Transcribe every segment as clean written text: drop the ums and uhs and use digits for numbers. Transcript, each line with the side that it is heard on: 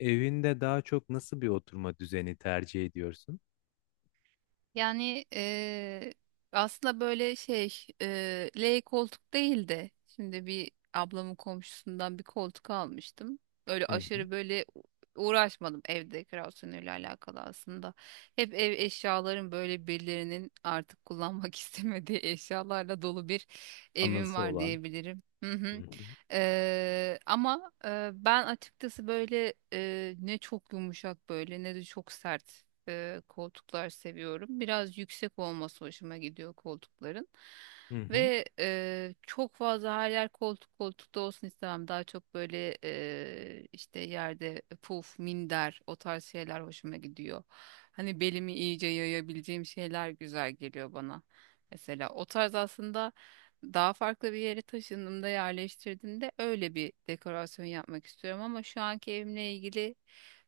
left: Evinde daha çok nasıl bir oturma düzeni tercih ediyorsun?
right: Yani aslında böyle şey L koltuk değil de şimdi bir ablamın komşusundan bir koltuk almıştım. Öyle
left: Hı hı.
right: aşırı böyle uğraşmadım ev dekorasyonuyla alakalı aslında. Hep ev eşyaların böyle birilerinin artık kullanmak istemediği eşyalarla dolu bir evim
left: Anısı
right: var
left: olan.
right: diyebilirim. Hı
left: Hı
right: hı.
left: hı.
right: Ama ben açıkçası böyle ne çok yumuşak böyle ne de çok sert koltuklar seviyorum. Biraz yüksek olması hoşuma gidiyor koltukların.
left: Hı hı.
right: Ve çok fazla her yer koltukta olsun istemem. Daha çok böyle işte yerde puf, minder o tarz şeyler hoşuma gidiyor. Hani belimi iyice yayabileceğim şeyler güzel geliyor bana. Mesela o tarz aslında daha farklı bir yere taşındığımda yerleştirdiğimde öyle bir dekorasyon yapmak istiyorum ama şu anki evimle ilgili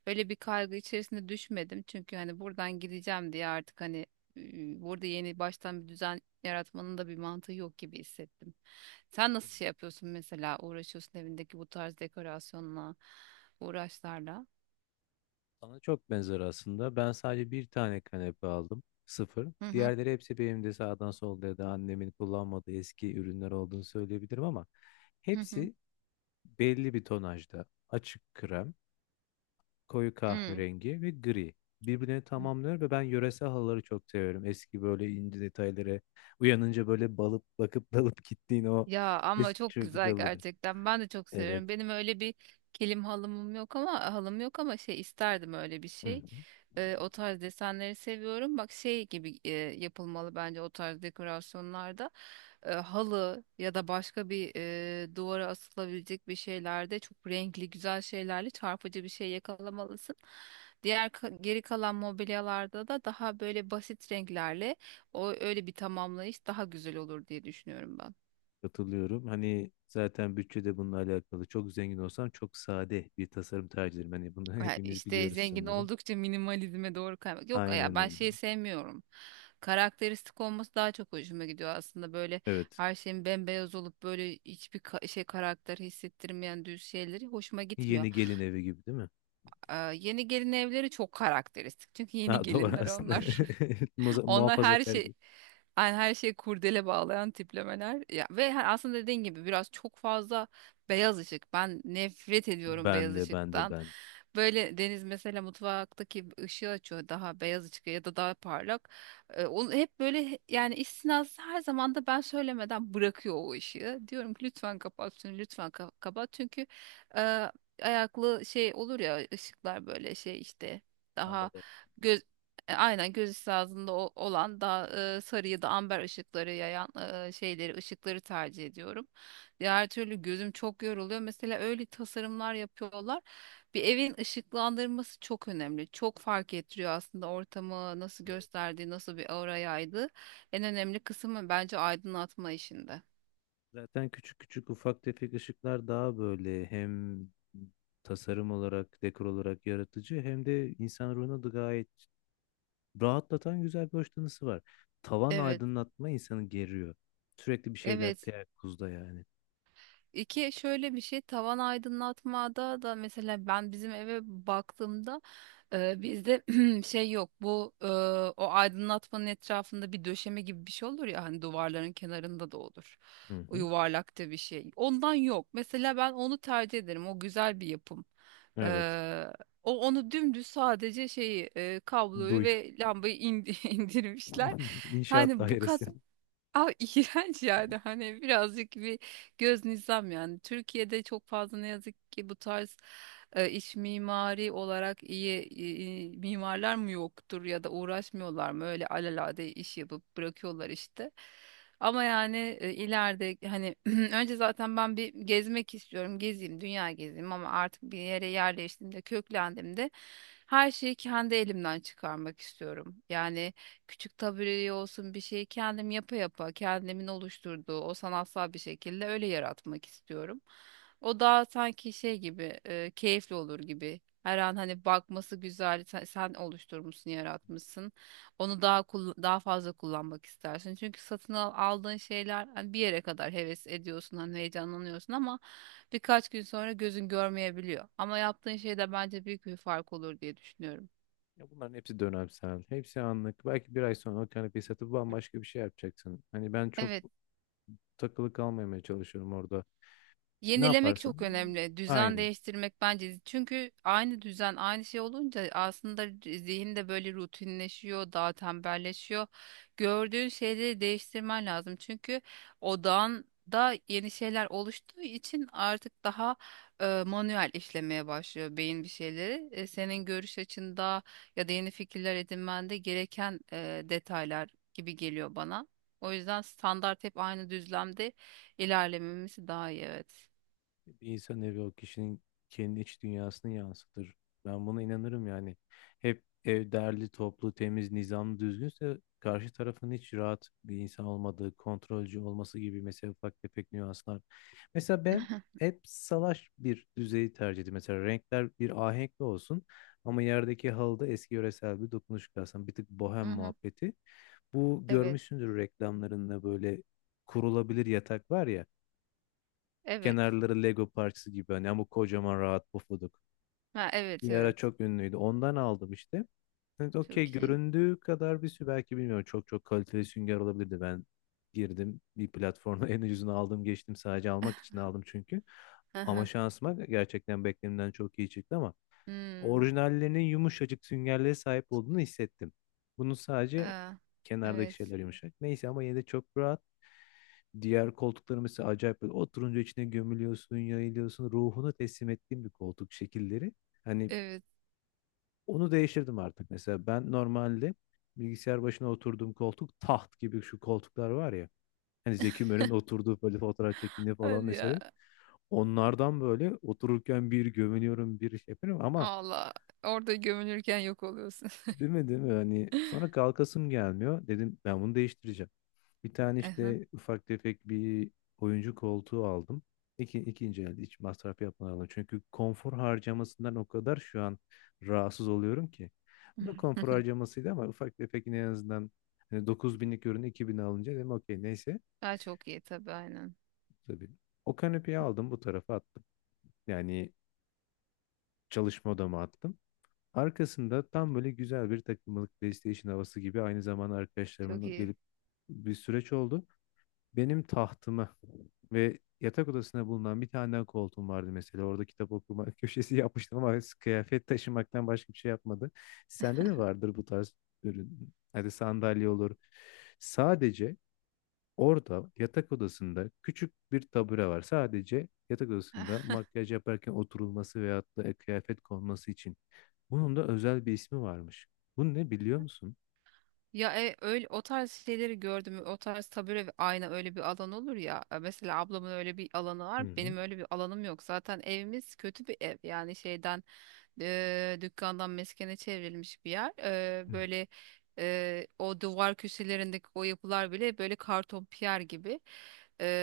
right: öyle bir kaygı içerisinde düşmedim. Çünkü hani buradan gideceğim diye artık hani burada yeni baştan bir düzen yaratmanın da bir mantığı yok gibi hissettim. Sen
left: Hı.
right: nasıl şey yapıyorsun mesela uğraşıyorsun evindeki bu tarz dekorasyonla, uğraşlarla?
left: Sana çok benzer aslında. Ben sadece bir tane kanepe aldım. Sıfır.
right: Hı hı,
left: Diğerleri hepsi benim de sağdan solda ya da annemin kullanmadığı eski ürünler olduğunu söyleyebilirim ama
right: hı hı.
left: hepsi belli bir tonajda. Açık krem, koyu kahverengi ve gri. Birbirini
right: Hı.
left: tamamlıyor ve ben yöresel halıları çok seviyorum. Eski böyle ince detayları. Uyanınca böyle balıp bakıp dalıp gittiğin o
right: Ya ama
left: eski
right: çok
left: çocukluk
right: güzel
left: halıları.
right: gerçekten. Ben de çok
left: Evet.
right: seviyorum. Benim öyle bir kilim halımım yok ama halım yok ama şey isterdim öyle bir
left: Hı hı.
right: şey. O tarz desenleri seviyorum. Bak şey gibi yapılmalı bence o tarz dekorasyonlarda. Halı ya da başka bir duvara asılabilecek bir şeylerde çok renkli güzel şeylerle çarpıcı bir şey yakalamalısın. Diğer geri kalan mobilyalarda da daha böyle basit renklerle o öyle bir tamamlayış daha güzel olur diye düşünüyorum ben.
left: Katılıyorum. Hani zaten bütçede de bununla alakalı. Çok zengin olsam çok sade bir tasarım tercih ederim. Hani bunu
right: Ha,
left: hepimiz
right: işte
left: biliyoruz
right: zengin
left: sanırım.
right: oldukça minimalizme doğru kaymak. Yok ya
left: Aynen
right: ben
left: öyle.
right: şeyi sevmiyorum. Karakteristik olması daha çok hoşuma gidiyor aslında böyle
left: Evet.
right: her şeyin bembeyaz olup böyle hiçbir şey karakter hissettirmeyen düz şeyleri hoşuma gitmiyor.
left: Yeni gelin evi gibi değil mi?
right: Aa, yeni gelin evleri çok karakteristik çünkü yeni
left: Ha, doğru
right: gelinler
left: aslında.
right: onlar. Onlar her
left: Muhafazakar
right: şey
left: değil.
right: yani her şeyi kurdele bağlayan tiplemeler. Ya ve aslında dediğin gibi biraz çok fazla beyaz ışık. Ben nefret ediyorum beyaz
left: Ben de ben de
right: ışıktan.
left: ben.
right: Böyle Deniz mesela mutfaktaki ışığı açıyor daha beyaz ışık ya da daha parlak. Onu hep böyle yani istisnası her zaman da ben söylemeden bırakıyor o ışığı. Diyorum ki lütfen kapat şunu, lütfen kapat. Çünkü e, ayaklı şey olur ya ışıklar böyle şey işte daha
left: Ama derim.
right: aynen göz üstü ağzında olan daha sarı ya da amber ışıkları yayan şeyleri, ışıkları tercih ediyorum. Diğer türlü gözüm çok yoruluyor. Mesela öyle tasarımlar yapıyorlar. Bir evin ışıklandırması çok önemli. Çok fark ettiriyor aslında ortamı nasıl
left: Evet.
right: gösterdiği, nasıl bir aura yaydığı. En önemli kısmı bence aydınlatma işinde.
left: Zaten küçük küçük ufak tefek ışıklar daha böyle hem tasarım olarak, dekor olarak yaratıcı hem de insan ruhuna da gayet rahatlatan güzel bir hoşlanısı var. Tavan
right: Evet,
left: aydınlatma insanı geriyor. Sürekli bir şeyler
right: evet.
left: teyakkuzda yani.
right: İki şöyle bir şey tavan aydınlatmada da mesela ben bizim eve baktığımda bizde şey yok bu o aydınlatmanın etrafında bir döşeme gibi bir şey olur ya hani duvarların kenarında da olur.
left: Hı
right: O
left: hı.
right: yuvarlakta bir şey. Ondan yok. Mesela ben onu tercih ederim. O güzel bir yapım. E,
left: Evet.
right: O onu dümdüz sadece şeyi kabloyu
left: Duy.
right: ve lambayı indirmişler.
left: İnşaat
right: Yani bu
left: dairesi.
right: kat. Aa, iğrenç yani hani birazcık bir göz nizam yani. Türkiye'de çok fazla ne yazık ki bu tarz iç mimari olarak iyi mimarlar mı yoktur ya da uğraşmıyorlar mı öyle alelade iş yapıp bırakıyorlar işte. Ama yani ileride hani önce zaten ben bir gezmek istiyorum gezeyim dünya gezeyim ama artık bir yere yerleştiğimde köklendiğimde her şeyi kendi elimden çıkarmak istiyorum. Yani küçük tabireli olsun bir şeyi kendim yapa yapa kendimin oluşturduğu o sanatsal bir şekilde öyle yaratmak istiyorum. O daha sanki şey gibi keyifli olur gibi. Her an hani bakması güzel sen oluşturmuşsun yaratmışsın. Onu daha fazla kullanmak istersin. Çünkü aldığın şeyler hani bir yere kadar heves ediyorsun hani heyecanlanıyorsun ama birkaç gün sonra gözün görmeyebiliyor. Ama yaptığın şeyde bence büyük bir fark olur diye düşünüyorum.
left: Ya bunların hepsi dönemsel. Hepsi anlık. Belki bir ay sonra o kanepeyi satıp bambaşka bir şey yapacaksın. Hani ben çok
right: Evet.
left: takılı kalmamaya çalışıyorum orada. Ne
right: Yenilemek
left: yaparsan.
right: çok önemli. Düzen
left: Aynen.
right: değiştirmek bence. Çünkü aynı düzen, aynı şey olunca aslında zihin de böyle rutinleşiyor, daha tembelleşiyor. Gördüğün şeyleri değiştirmen lazım. Çünkü odağın da yeni şeyler oluştuğu için artık daha manuel işlemeye başlıyor beyin bir şeyleri. Senin görüş açında ya da yeni fikirler edinmende gereken detaylar gibi geliyor bana. O yüzden standart hep aynı düzlemde ilerlememiz daha iyi, evet.
left: Bir insan evi o kişinin kendi iç dünyasını yansıtır. Ben buna inanırım yani. Hep ev derli, toplu, temiz, nizamlı, düzgünse karşı tarafın hiç rahat bir insan olmadığı, kontrolcü olması gibi mesela ufak tefek nüanslar. Mesela ben
right: Mhm.
left: hep salaş bir düzeyi tercih ediyorum. Mesela renkler bir ahenkli olsun ama yerdeki halıda eski yöresel bir dokunuş kalsın. Bir tık bohem
right: Mhm.
left: muhabbeti. Bu
right: Evet.
left: görmüşsündür reklamlarında böyle kurulabilir yatak var ya.
right: Evet.
left: Kenarları Lego parçası gibi hani ama kocaman rahat pufuduk.
right: Ha, evet,
left: Bir ara
right: evet.
left: çok ünlüydü. Ondan aldım işte. Evet, okey
right: Çok iyi.
left: göründüğü kadar bir sü belki bilmiyorum. Çok çok kaliteli sünger olabilirdi. Ben girdim bir platforma, en ucuzunu aldım geçtim. Sadece almak için aldım çünkü. Ama
right: Aha.
left: şansıma gerçekten beklenimden çok iyi çıktı ama
right: Hmm.
left: orijinallerinin yumuşacık süngerlere sahip olduğunu hissettim. Bunun sadece
right: Aa,
left: kenardaki
right: evet.
left: şeyler yumuşak. Neyse ama yine de çok rahat. Diğer koltukları mesela acayip böyle oturunca içine gömülüyorsun, yayılıyorsun. Ruhunu teslim ettiğim bir koltuk şekilleri. Hani
right: Evet.
left: onu değiştirdim artık. Mesela ben normalde bilgisayar başına oturduğum koltuk taht gibi şu koltuklar var ya. Hani Zeki Müren'in oturduğu böyle fotoğraf çektiğinde falan
right: Hadi
left: mesela.
right: ya.
left: Onlardan böyle otururken bir gömülüyorum bir şey yapıyorum ama
right: Valla orada gömülürken yok oluyorsun.
left: değil mi değil mi? Hani sonra kalkasım gelmiyor. Dedim ben bunu değiştireceğim. Bir tane
right: Aha.
left: işte ufak tefek bir oyuncu koltuğu aldım. İki, ikinci elde hiç masraf yapmadan aldım. Çünkü konfor harcamasından o kadar şu an rahatsız oluyorum ki. Bu da konfor harcamasıydı ama ufak tefek yine en azından hani 9000'lik ürünü 2000'e alınca dedim okey neyse.
right: Ha, çok iyi tabii aynen.
left: Tabii. O kanepeyi aldım bu tarafa attım. Yani çalışma odama attım. Arkasında tam böyle güzel bir takımlık PlayStation havası gibi aynı zamanda
right: Çok
left: arkadaşlarımın
right: iyi.
left: gelip bir süreç oldu. Benim tahtımı ve yatak odasına bulunan bir tane daha koltuğum vardı mesela. Orada kitap okuma köşesi yapmıştım ama kıyafet taşımaktan başka bir şey yapmadı. Sende de vardır bu tarz ürün. Hadi sandalye olur. Sadece orada yatak odasında küçük bir tabure var. Sadece yatak odasında makyaj yaparken oturulması veyahut da kıyafet konması için. Bunun da özel bir ismi varmış. Bu ne biliyor musun?
right: Ya öyle o tarz şeyleri gördüm. O tarz tabure ve ayna öyle bir alan olur ya. Mesela ablamın öyle bir alanı
left: Hı
right: var.
left: hı.
right: Benim öyle bir alanım yok. Zaten evimiz kötü bir ev. Yani şeyden dükkandan meskene çevrilmiş bir yer.
left: Hı
right: Böyle o duvar köşelerindeki o yapılar bile böyle karton piyer gibi.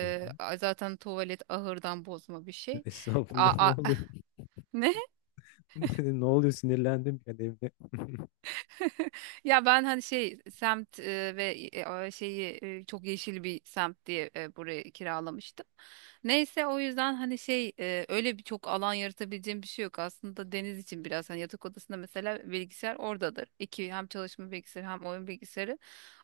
left: hı. Hı.
right: Zaten tuvalet ahırdan bozma bir şey. A,
left: Estağfurullah ne oluyor?
right: ne?
left: Ne oluyor, sinirlendim ben evde.
right: Ya ben hani şey semt ve şeyi çok yeşil bir semt diye burayı kiralamıştım. Neyse o yüzden hani şey öyle bir çok alan yaratabileceğim bir şey yok. Aslında Deniz için biraz hani yatak odasında mesela bilgisayar oradadır. İki hem çalışma bilgisayarı hem oyun bilgisayarı.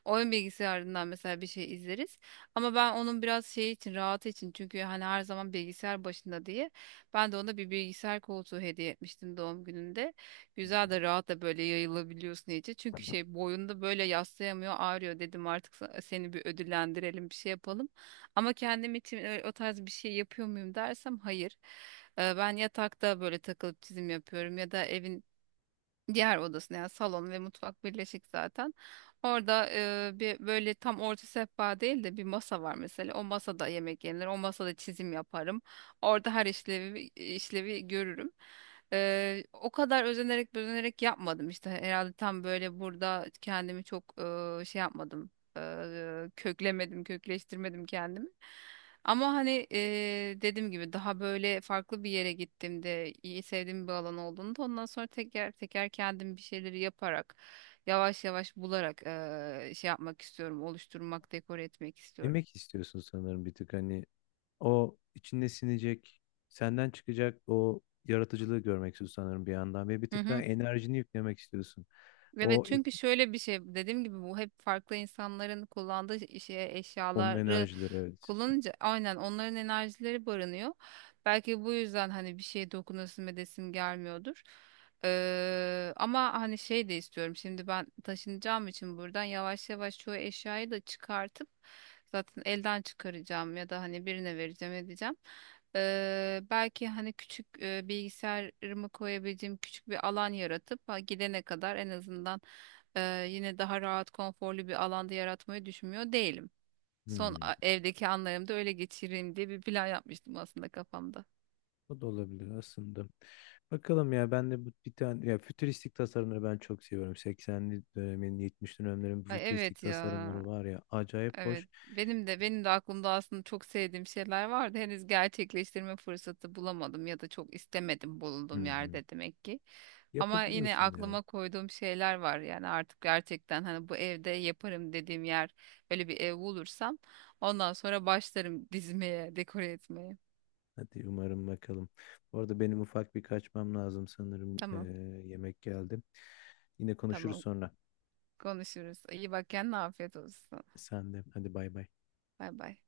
right: Oyun bilgisayarından mesela bir şey izleriz. Ama ben onun biraz şey için rahat için çünkü hani her zaman bilgisayar başında diye ben de ona bir bilgisayar koltuğu hediye etmiştim doğum gününde.
left: Hı
right: Güzel
left: hı.
right: de rahat da böyle yayılabiliyorsun iyice. Çünkü şey boyunda böyle yaslayamıyor ağrıyor dedim artık seni bir ödüllendirelim bir şey yapalım. Ama kendim için o tarz bir şey yapıyor muyum dersem hayır. Ben yatakta böyle takılıp çizim yapıyorum ya da evin diğer odasında yani salon ve mutfak birleşik zaten. Orada bir böyle tam orta sehpa değil de bir masa var mesela. O masada yemek yenir. O masada çizim yaparım. Orada her işlevi görürüm. O kadar özenerek özenerek yapmadım işte. Herhalde tam böyle burada kendimi çok şey yapmadım. Köklemedim, kökleştirmedim kendimi. Ama hani dediğim gibi daha böyle farklı bir yere gittiğimde iyi sevdiğim bir alan olduğunda ondan sonra teker teker kendim bir şeyleri yaparak yavaş yavaş bularak şey yapmak istiyorum, oluşturmak, dekore etmek istiyorum.
left: Emek istiyorsun sanırım bir tık, hani o içinde sinecek, senden çıkacak o yaratıcılığı görmek istiyorsun sanırım bir yandan ve bir
right: Hı
left: tık daha
right: hı.
left: enerjini yüklemek istiyorsun.
right: Evet,
left: O
right: çünkü şöyle bir şey dediğim gibi bu hep farklı insanların kullandığı şey
left: onun
right: eşyaları
left: enerjileri, evet.
right: kullanınca aynen onların enerjileri barınıyor. Belki bu yüzden hani bir şeye dokunasım edesim gelmiyordur. Ama hani şey de istiyorum. Şimdi ben taşınacağım için buradan yavaş yavaş çoğu eşyayı da çıkartıp zaten elden çıkaracağım ya da hani birine vereceğim edeceğim. Belki hani küçük bilgisayarımı koyabileceğim küçük bir alan yaratıp ha, gidene kadar en azından e, yine daha rahat konforlu bir alanda yaratmayı düşünmüyor değilim. Son
left: Hmm.
right: evdeki anlarımda öyle geçireyim diye bir plan yapmıştım aslında kafamda.
left: O da olabilir aslında. Bakalım ya, ben de bu bir tane ya, fütüristik tasarımları ben çok seviyorum. 80'li dönemin 70'li dönemlerin bu
right: Ay,
left: fütüristik
right: evet ya.
left: tasarımları var ya acayip
right: Evet.
left: hoş.
right: Benim de aklımda aslında çok sevdiğim şeyler vardı. Henüz gerçekleştirme fırsatı bulamadım ya da çok istemedim
left: Hı
right: bulunduğum
left: hı.
right: yerde demek ki. Ama yine
left: Yapabiliyorsun ya.
right: aklıma koyduğum şeyler var. Yani artık gerçekten hani bu evde yaparım dediğim yer öyle bir ev bulursam ondan sonra başlarım dizmeye, dekore etmeye.
left: Hadi umarım, bakalım. Bu arada benim ufak bir kaçmam lazım sanırım.
right: Tamam,
left: Yemek geldi. Yine konuşuruz
right: tamam.
left: sonra.
right: Konuşuruz. İyi bak kendine, afiyet olsun.
left: Sen de. Hadi bay bay.
right: Bay bay.